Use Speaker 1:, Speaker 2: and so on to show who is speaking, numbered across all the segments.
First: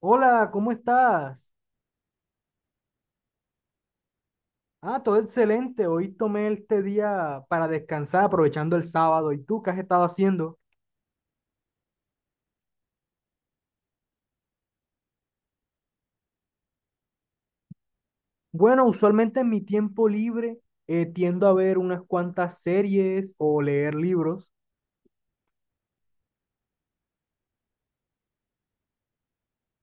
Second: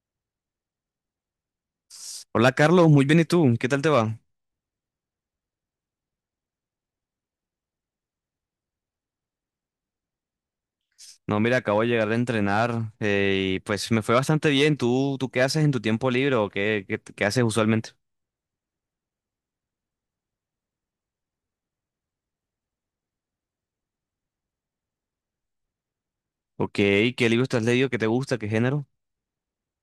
Speaker 1: Hola, ¿cómo estás?
Speaker 2: Hola Carlos, muy bien, ¿y tú? ¿Qué tal te va?
Speaker 1: Ah, todo excelente. Hoy tomé este día para descansar, aprovechando el sábado. ¿Y tú qué has estado haciendo?
Speaker 2: No, mira, acabo de llegar de entrenar y pues me fue bastante bien. ¿Tú qué haces en tu tiempo libre o qué haces usualmente?
Speaker 1: Bueno, usualmente en mi tiempo libre tiendo a ver unas cuantas series o leer libros.
Speaker 2: Ok, ¿qué libros te has leído? ¿Qué te gusta? ¿Qué género?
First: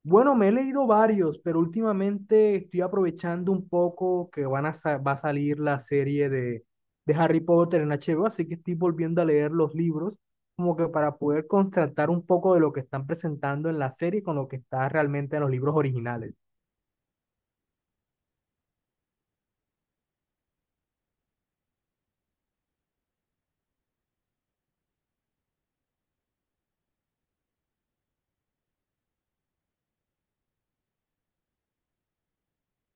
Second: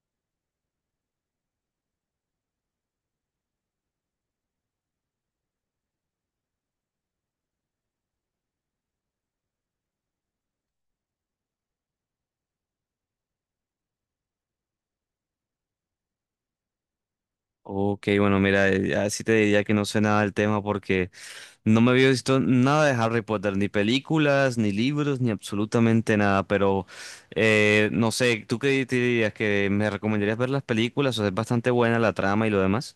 Speaker 1: Bueno, me he leído varios, pero últimamente estoy aprovechando un poco que van a va a salir la serie de Harry Potter en HBO, así que estoy volviendo a leer los libros como que para poder contrastar un poco de lo que están presentando en la serie con lo que está realmente en los libros originales.
Speaker 2: Ok, bueno, mira, así te diría que no sé nada del tema porque no me había visto nada de Harry Potter, ni películas, ni libros, ni absolutamente nada, pero no sé, ¿tú qué te dirías? ¿Que me recomendarías ver las películas? O sea, es bastante buena la trama y lo demás.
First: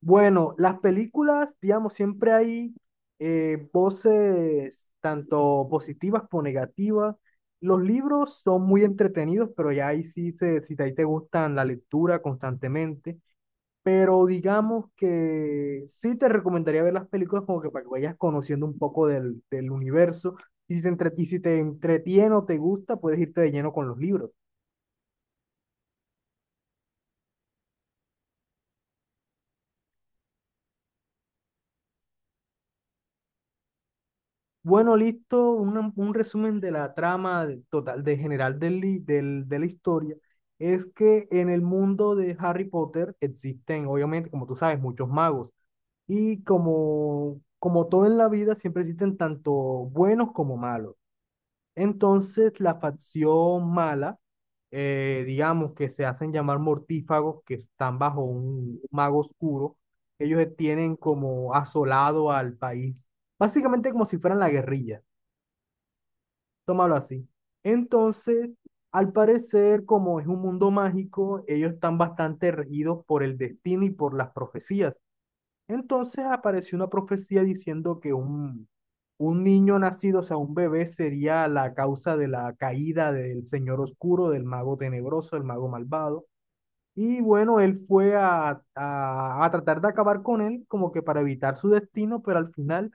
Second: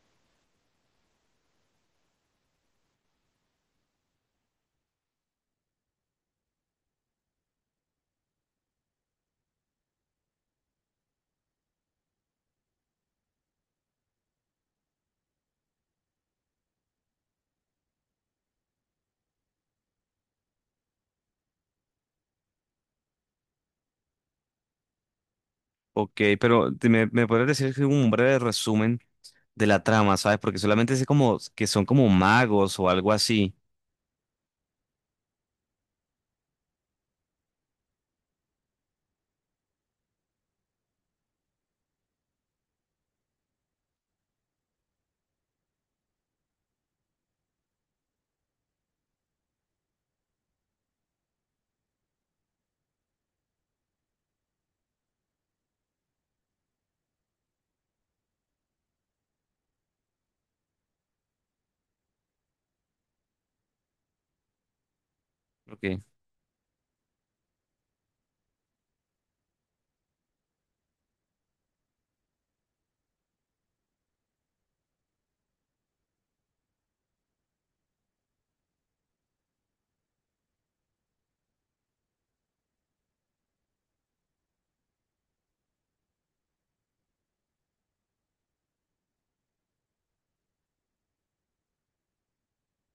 Speaker 1: Bueno, las películas, digamos, siempre hay voces tanto positivas como negativas. Los libros son muy entretenidos, pero ya ahí sí, si ahí te gustan la lectura constantemente. Pero digamos que sí te recomendaría ver las películas como que para que vayas conociendo un poco del universo. Y si te entretiene o te gusta, puedes irte de lleno con los libros.
Speaker 2: Ok, pero me podrías decir que un breve resumen de la trama, ¿sabes? Porque solamente sé como que son como magos o algo así.
Speaker 1: Bueno, listo, un resumen de la trama total, de general de la historia. Es que en el mundo de Harry Potter existen, obviamente, como tú sabes, muchos magos. Y como todo en la vida, siempre existen tanto buenos como malos. Entonces, la facción mala, digamos que se hacen llamar mortífagos, que están bajo un mago oscuro, ellos tienen como asolado al país, básicamente como si fueran la guerrilla,
Speaker 2: Ok,
Speaker 1: tómalo así. Entonces, al parecer, como es un mundo mágico, ellos están bastante regidos por el destino y por las profecías. Entonces apareció una profecía diciendo que un niño nacido, o sea, un bebé, sería la causa de la caída del señor oscuro, del mago tenebroso, del mago malvado. Y bueno, él fue a tratar de acabar con él, como que para evitar su destino, pero al final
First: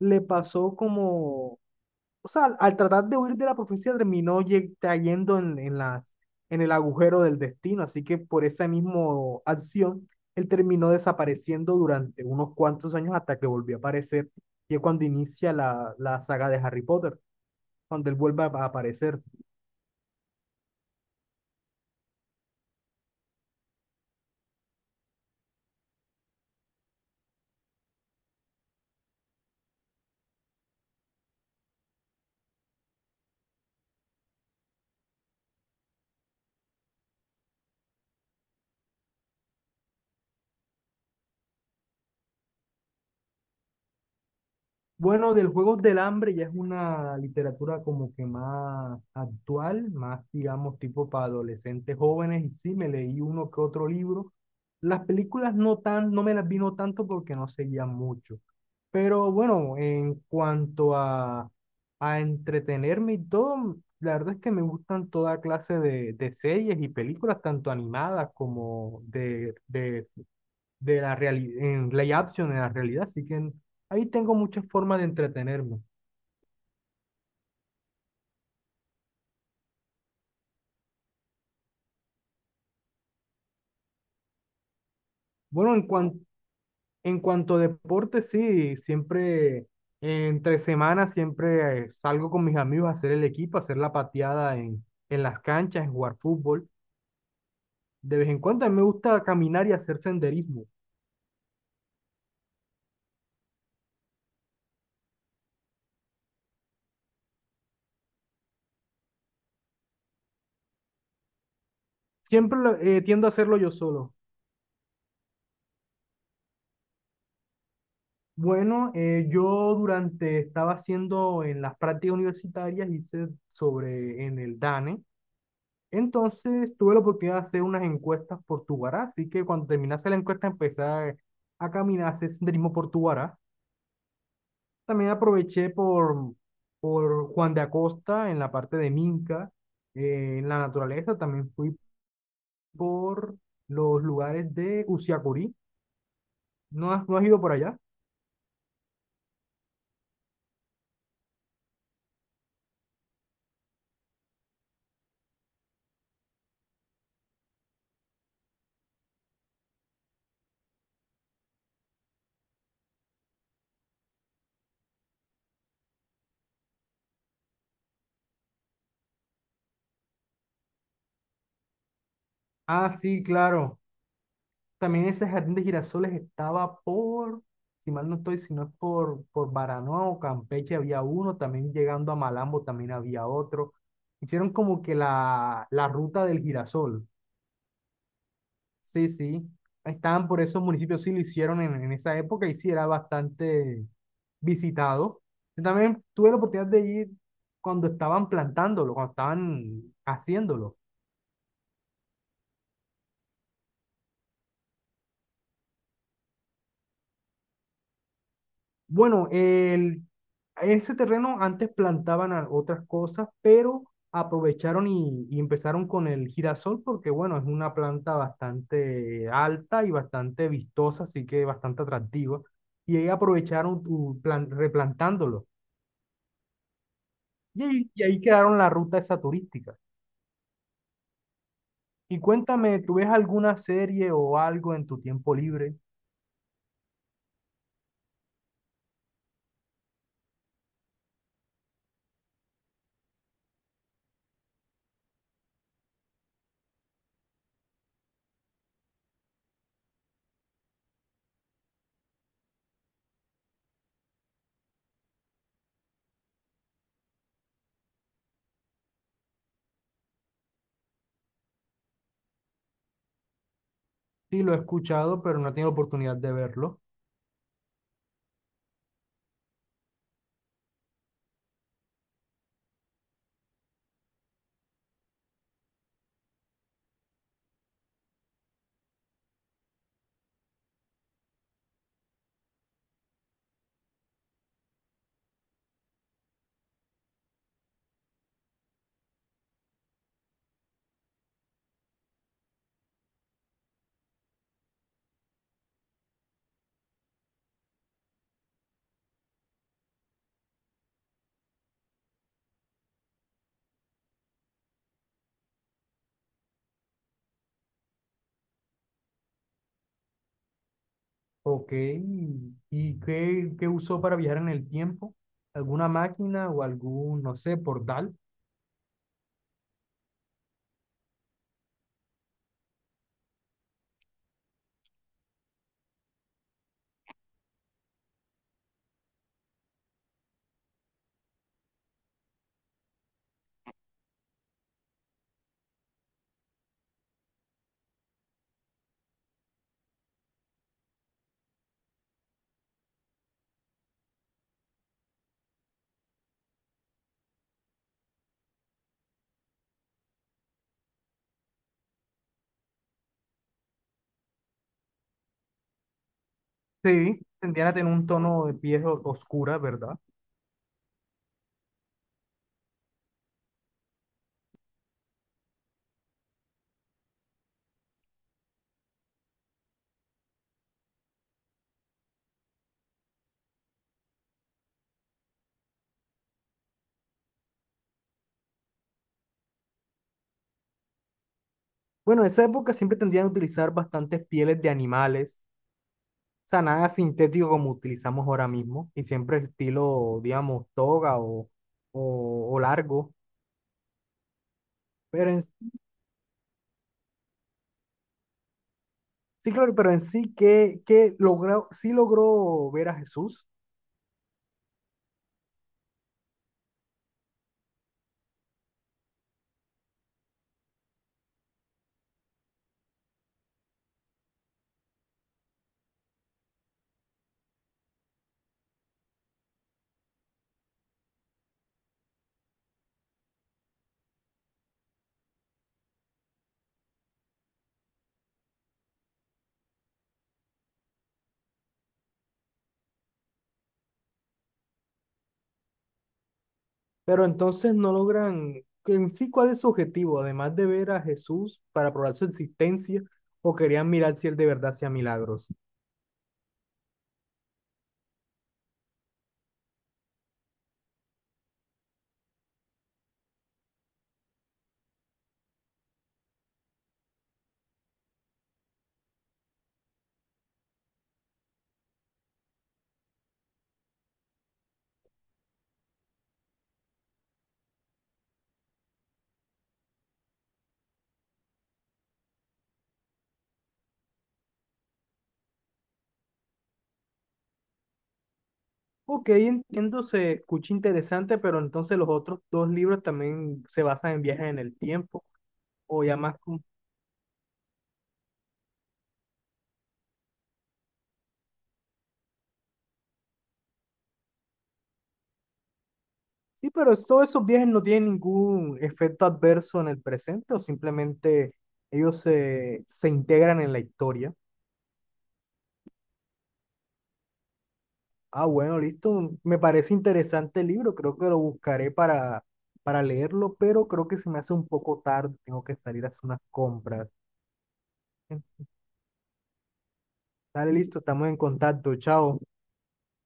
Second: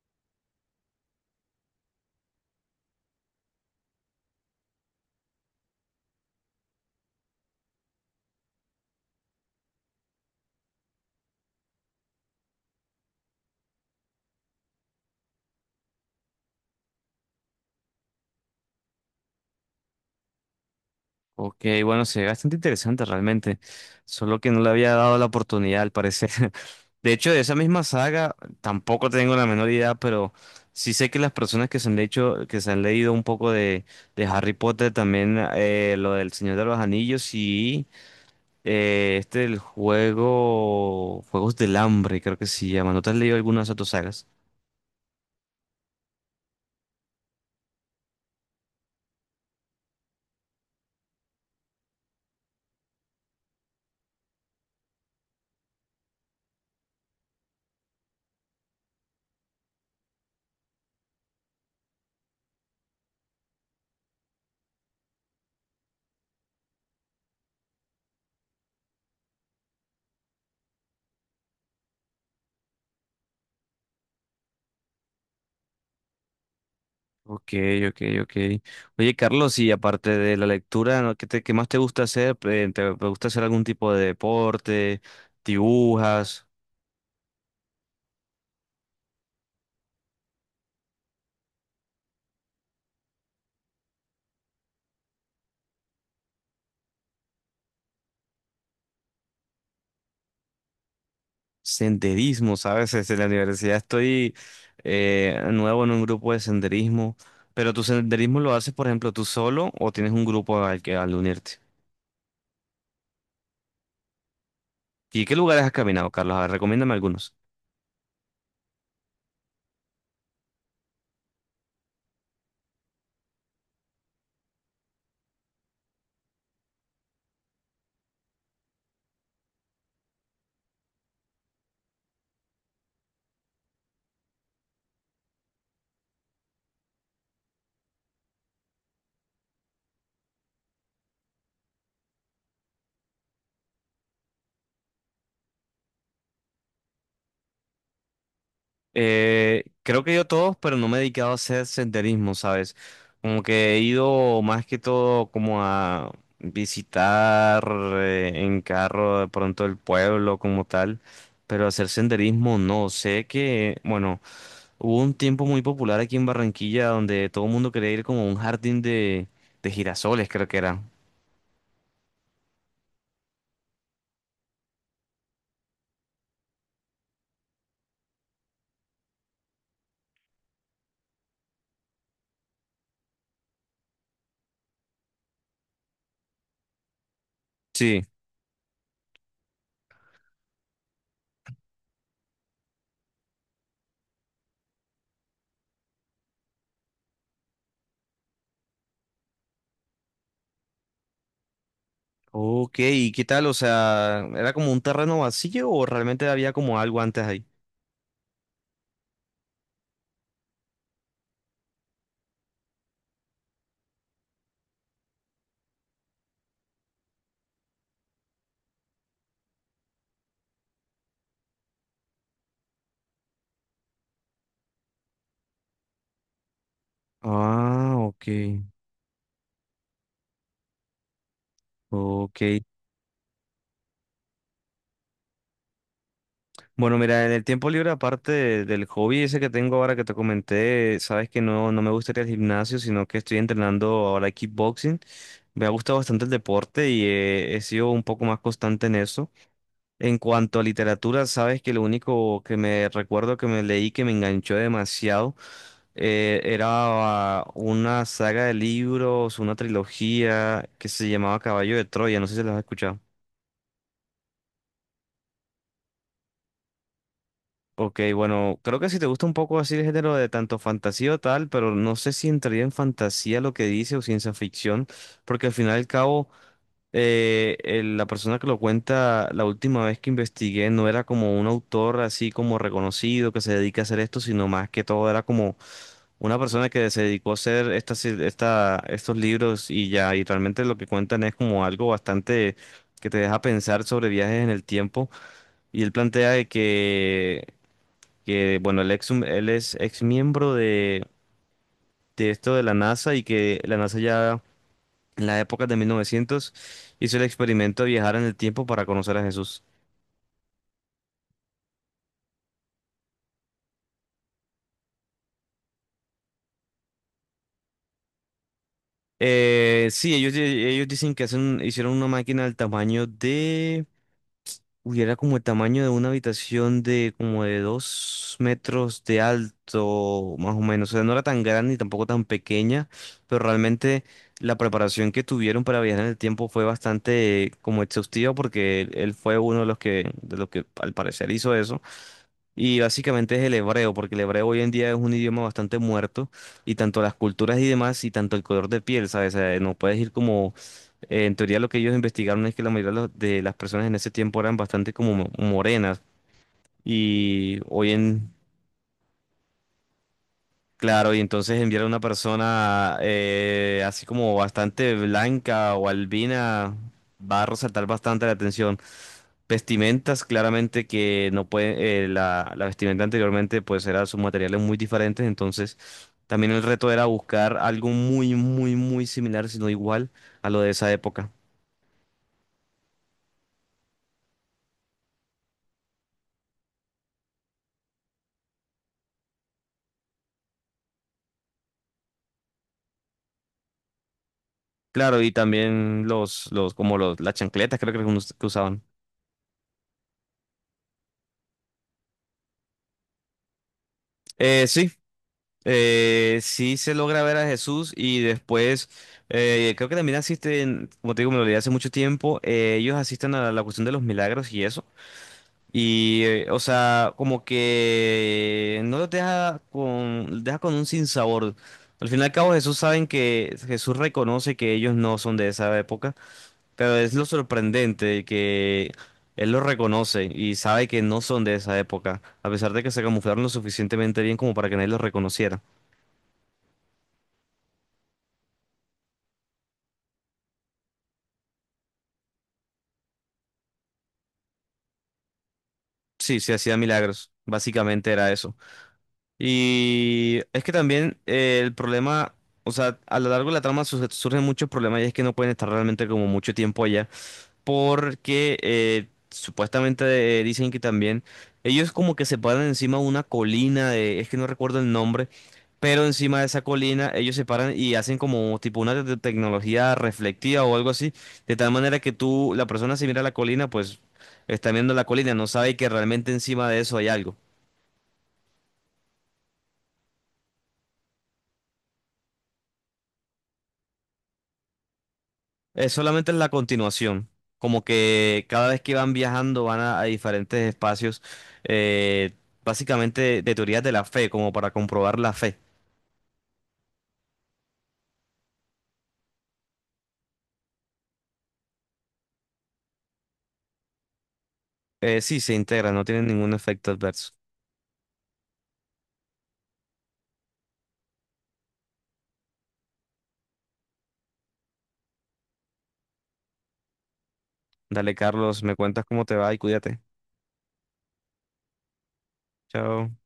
Speaker 1: le pasó como, o sea, al tratar de huir de la profecía terminó cayendo en el agujero del destino, así que por esa misma acción, él terminó desapareciendo durante unos cuantos años hasta que volvió a aparecer, y es cuando inicia la saga de Harry Potter, cuando él vuelve a aparecer.
Speaker 2: ok, bueno, se ve bastante interesante realmente. Solo que no le había dado la oportunidad, al parecer. De hecho, de esa misma saga tampoco tengo la menor idea, pero sí sé que las personas que se han hecho, que se han leído un poco de Harry Potter, también lo del Señor de los Anillos, sí. Este el juego. Juegos del Hambre, creo que se llama. ¿No te has leído algunas de tus sagas?
Speaker 1: Bueno, del Juegos del Hambre ya es una literatura como que más actual, más digamos tipo para adolescentes jóvenes y sí, me leí uno que otro libro. Las películas no tan, no me las vino tanto porque no seguía mucho. Pero bueno, en cuanto a entretenerme y todo, la verdad es que me gustan toda clase de series y películas, tanto animadas como de de la realidad, en Play Action, en la realidad, así que ahí tengo muchas formas de entretenerme.
Speaker 2: Ok, ok, ok. Oye, Carlos, y aparte de la lectura, ¿no? ¿qué más te gusta hacer? ¿Te gusta hacer algún tipo de deporte?
Speaker 1: Bueno,
Speaker 2: ¿Dibujas?
Speaker 1: en cuanto a deporte, sí, siempre, entre semanas, siempre salgo con mis amigos a hacer el equipo, a hacer la pateada en las canchas, en jugar fútbol. De vez en cuando a mí me gusta caminar y hacer senderismo.
Speaker 2: Senderismo, ¿sabes? En la universidad estoy nuevo en un grupo de senderismo. ¿Pero tu senderismo lo haces, por ejemplo, tú solo o tienes un grupo al que al unirte?
Speaker 1: Tiendo a hacerlo yo solo.
Speaker 2: ¿Y qué lugares has caminado, Carlos? A ver, recomiéndame algunos.
Speaker 1: Bueno, yo durante, estaba haciendo en las prácticas universitarias, hice sobre en el DANE. Entonces tuve la oportunidad de hacer unas encuestas por Tubará, así que cuando terminase la encuesta empecé a caminar, a hacer senderismo por Tubará. También aproveché por Juan de Acosta en la parte de Minca, en la naturaleza. También fui por los lugares de Usiacurí. No has ido por allá?
Speaker 2: Creo que yo todos, pero no me he dedicado a hacer senderismo, ¿sabes? Como que he ido más que todo como a visitar en carro de pronto el pueblo como tal, pero hacer senderismo no. Sé que, bueno, hubo un tiempo muy popular aquí en Barranquilla donde todo el mundo quería ir como a un jardín de girasoles, creo que era.
Speaker 1: Ah, sí, claro. También ese jardín de girasoles estaba por, si mal no estoy, si no es por Baranoa o Campeche había uno, también llegando a Malambo también había otro. Hicieron como que la ruta del girasol.
Speaker 2: Sí.
Speaker 1: Sí, sí. Estaban por esos municipios, sí lo hicieron en esa época y sí era bastante visitado. Yo también tuve la oportunidad de ir cuando estaban plantándolo, cuando estaban haciéndolo.
Speaker 2: Ok, ¿y qué tal? O sea, ¿era como un terreno vacío o realmente había como algo antes ahí?
Speaker 1: Bueno, el, ese terreno antes plantaban otras cosas, pero aprovecharon y empezaron con el girasol porque, bueno, es una planta bastante alta y bastante vistosa, así que bastante atractiva. Y ahí aprovecharon replantándolo.
Speaker 2: Ah,
Speaker 1: Y ahí
Speaker 2: ok.
Speaker 1: quedaron la ruta esa turística. Y
Speaker 2: Ok.
Speaker 1: cuéntame, ¿tú ves alguna serie o algo en tu tiempo libre?
Speaker 2: Bueno, mira, en el tiempo libre, aparte del hobby ese que tengo ahora que te comenté, sabes que no me gustaría el gimnasio, sino que estoy entrenando ahora kickboxing. Me ha gustado bastante el deporte y he sido un poco más constante en eso. En cuanto a literatura, sabes que lo único que me recuerdo que me leí que me enganchó demasiado era una saga de libros, una trilogía que se llamaba Caballo de Troya, no sé si las has escuchado.
Speaker 1: Sí, lo he escuchado, pero no he tenido oportunidad de verlo.
Speaker 2: Ok, bueno, creo que si te gusta un poco así el género de tanto fantasía o tal, pero no sé si entraría en fantasía lo que dice o ciencia ficción, porque al final y al cabo, la persona que lo cuenta la última vez que investigué no era como un autor así como reconocido que se dedica a hacer esto, sino más que todo era como una persona que se dedicó a hacer estos libros y ya, y realmente lo que cuentan es como algo bastante que te deja pensar sobre viajes en el tiempo. Y él plantea de que bueno, él es ex miembro de esto de la NASA y que la NASA ya en las épocas de 1900 hizo el experimento de viajar en el tiempo para conocer a Jesús.
Speaker 1: Ok, y qué usó para viajar en el tiempo? ¿Alguna máquina o algún, no sé, portal?
Speaker 2: Sí, ellos, ellos dicen que hicieron una máquina del tamaño de. Uy, era como el tamaño de una habitación de como de dos metros de alto, más o menos. O sea, no era tan grande ni tampoco tan pequeña, pero realmente la preparación que tuvieron para viajar en el tiempo fue bastante como exhaustiva porque él fue uno de los que al parecer hizo eso. Y básicamente es el hebreo, porque el hebreo hoy en día es un idioma bastante muerto, y tanto las culturas y demás, y tanto el color de piel, ¿sabes? O sea, no puedes ir como en teoría lo que ellos investigaron es que la mayoría de las personas en ese tiempo eran bastante como morenas,
Speaker 1: Sí,
Speaker 2: y
Speaker 1: tendrían a
Speaker 2: hoy
Speaker 1: tener un
Speaker 2: en.
Speaker 1: tono de piel oscura, ¿verdad?
Speaker 2: Claro, y entonces enviar a una persona así como bastante blanca o albina va a resaltar bastante la atención. Vestimentas, claramente que no puede, la vestimenta anteriormente pues era sus materiales muy diferentes, entonces también el reto era buscar algo muy, muy, muy similar, si no igual a lo de esa época.
Speaker 1: Bueno, en esa época siempre tendrían a utilizar bastantes pieles de animales, o sea, nada sintético como utilizamos ahora mismo, y siempre estilo, digamos, toga o largo.
Speaker 2: Claro,
Speaker 1: Pero
Speaker 2: y
Speaker 1: en,
Speaker 2: también las chancletas creo que, algunos que usaban.
Speaker 1: sí, claro, pero en sí, ¿qué logró, sí logró ver a Jesús?
Speaker 2: Sí, sí se logra ver a Jesús y después creo que también asisten, como te digo, me lo leí hace mucho tiempo, ellos asisten a la cuestión de los milagros y eso. Y, o sea, como que no los deja con un sinsabor. Al fin y al cabo, Jesús saben que Jesús reconoce que ellos no son de esa época, pero es lo sorprendente que él los reconoce y sabe que no son de esa época, a pesar de que se camuflaron lo suficientemente bien como para que nadie los reconociera.
Speaker 1: Pero entonces no logran, en sí, ¿cuál es su objetivo? Además de ver a Jesús para probar su existencia, o querían mirar si él de verdad hacía milagros.
Speaker 2: Sí, sí hacía milagros. Básicamente era eso. Y es que también el problema, o sea, a lo largo de la trama surgen muchos problemas y es que no pueden estar realmente como mucho tiempo allá porque supuestamente dicen que también ellos como que se paran encima de una colina, es que no recuerdo el nombre, pero encima de esa colina ellos se paran y hacen como tipo una tecnología reflectiva o algo así, de tal manera que tú, la persona si mira la colina, pues está viendo la colina, no sabe que realmente encima de eso hay algo.
Speaker 1: Ok, entiendo, se escucha interesante, pero entonces los otros dos libros también se basan en viajes en el tiempo,
Speaker 2: Es
Speaker 1: o ya
Speaker 2: solamente es
Speaker 1: más
Speaker 2: la
Speaker 1: como...
Speaker 2: continuación. Como que cada vez que van viajando van a, diferentes espacios, eh, básicamente de teorías de la fe, como para comprobar la fe.
Speaker 1: Sí, pero es, todos esos viajes no tienen ningún efecto adverso en el presente, o simplemente ellos se integran en la historia.
Speaker 2: Sí, se integra, no tiene ningún efecto adverso.
Speaker 1: Ah, bueno, listo. Me parece interesante el libro. Creo que lo buscaré para leerlo, pero creo que se me hace un poco tarde. Tengo que salir a hacer unas compras.
Speaker 2: Dale, Carlos, me cuentas cómo te va y cuídate.
Speaker 1: Dale, listo. Estamos en contacto. Chao.
Speaker 2: Chao.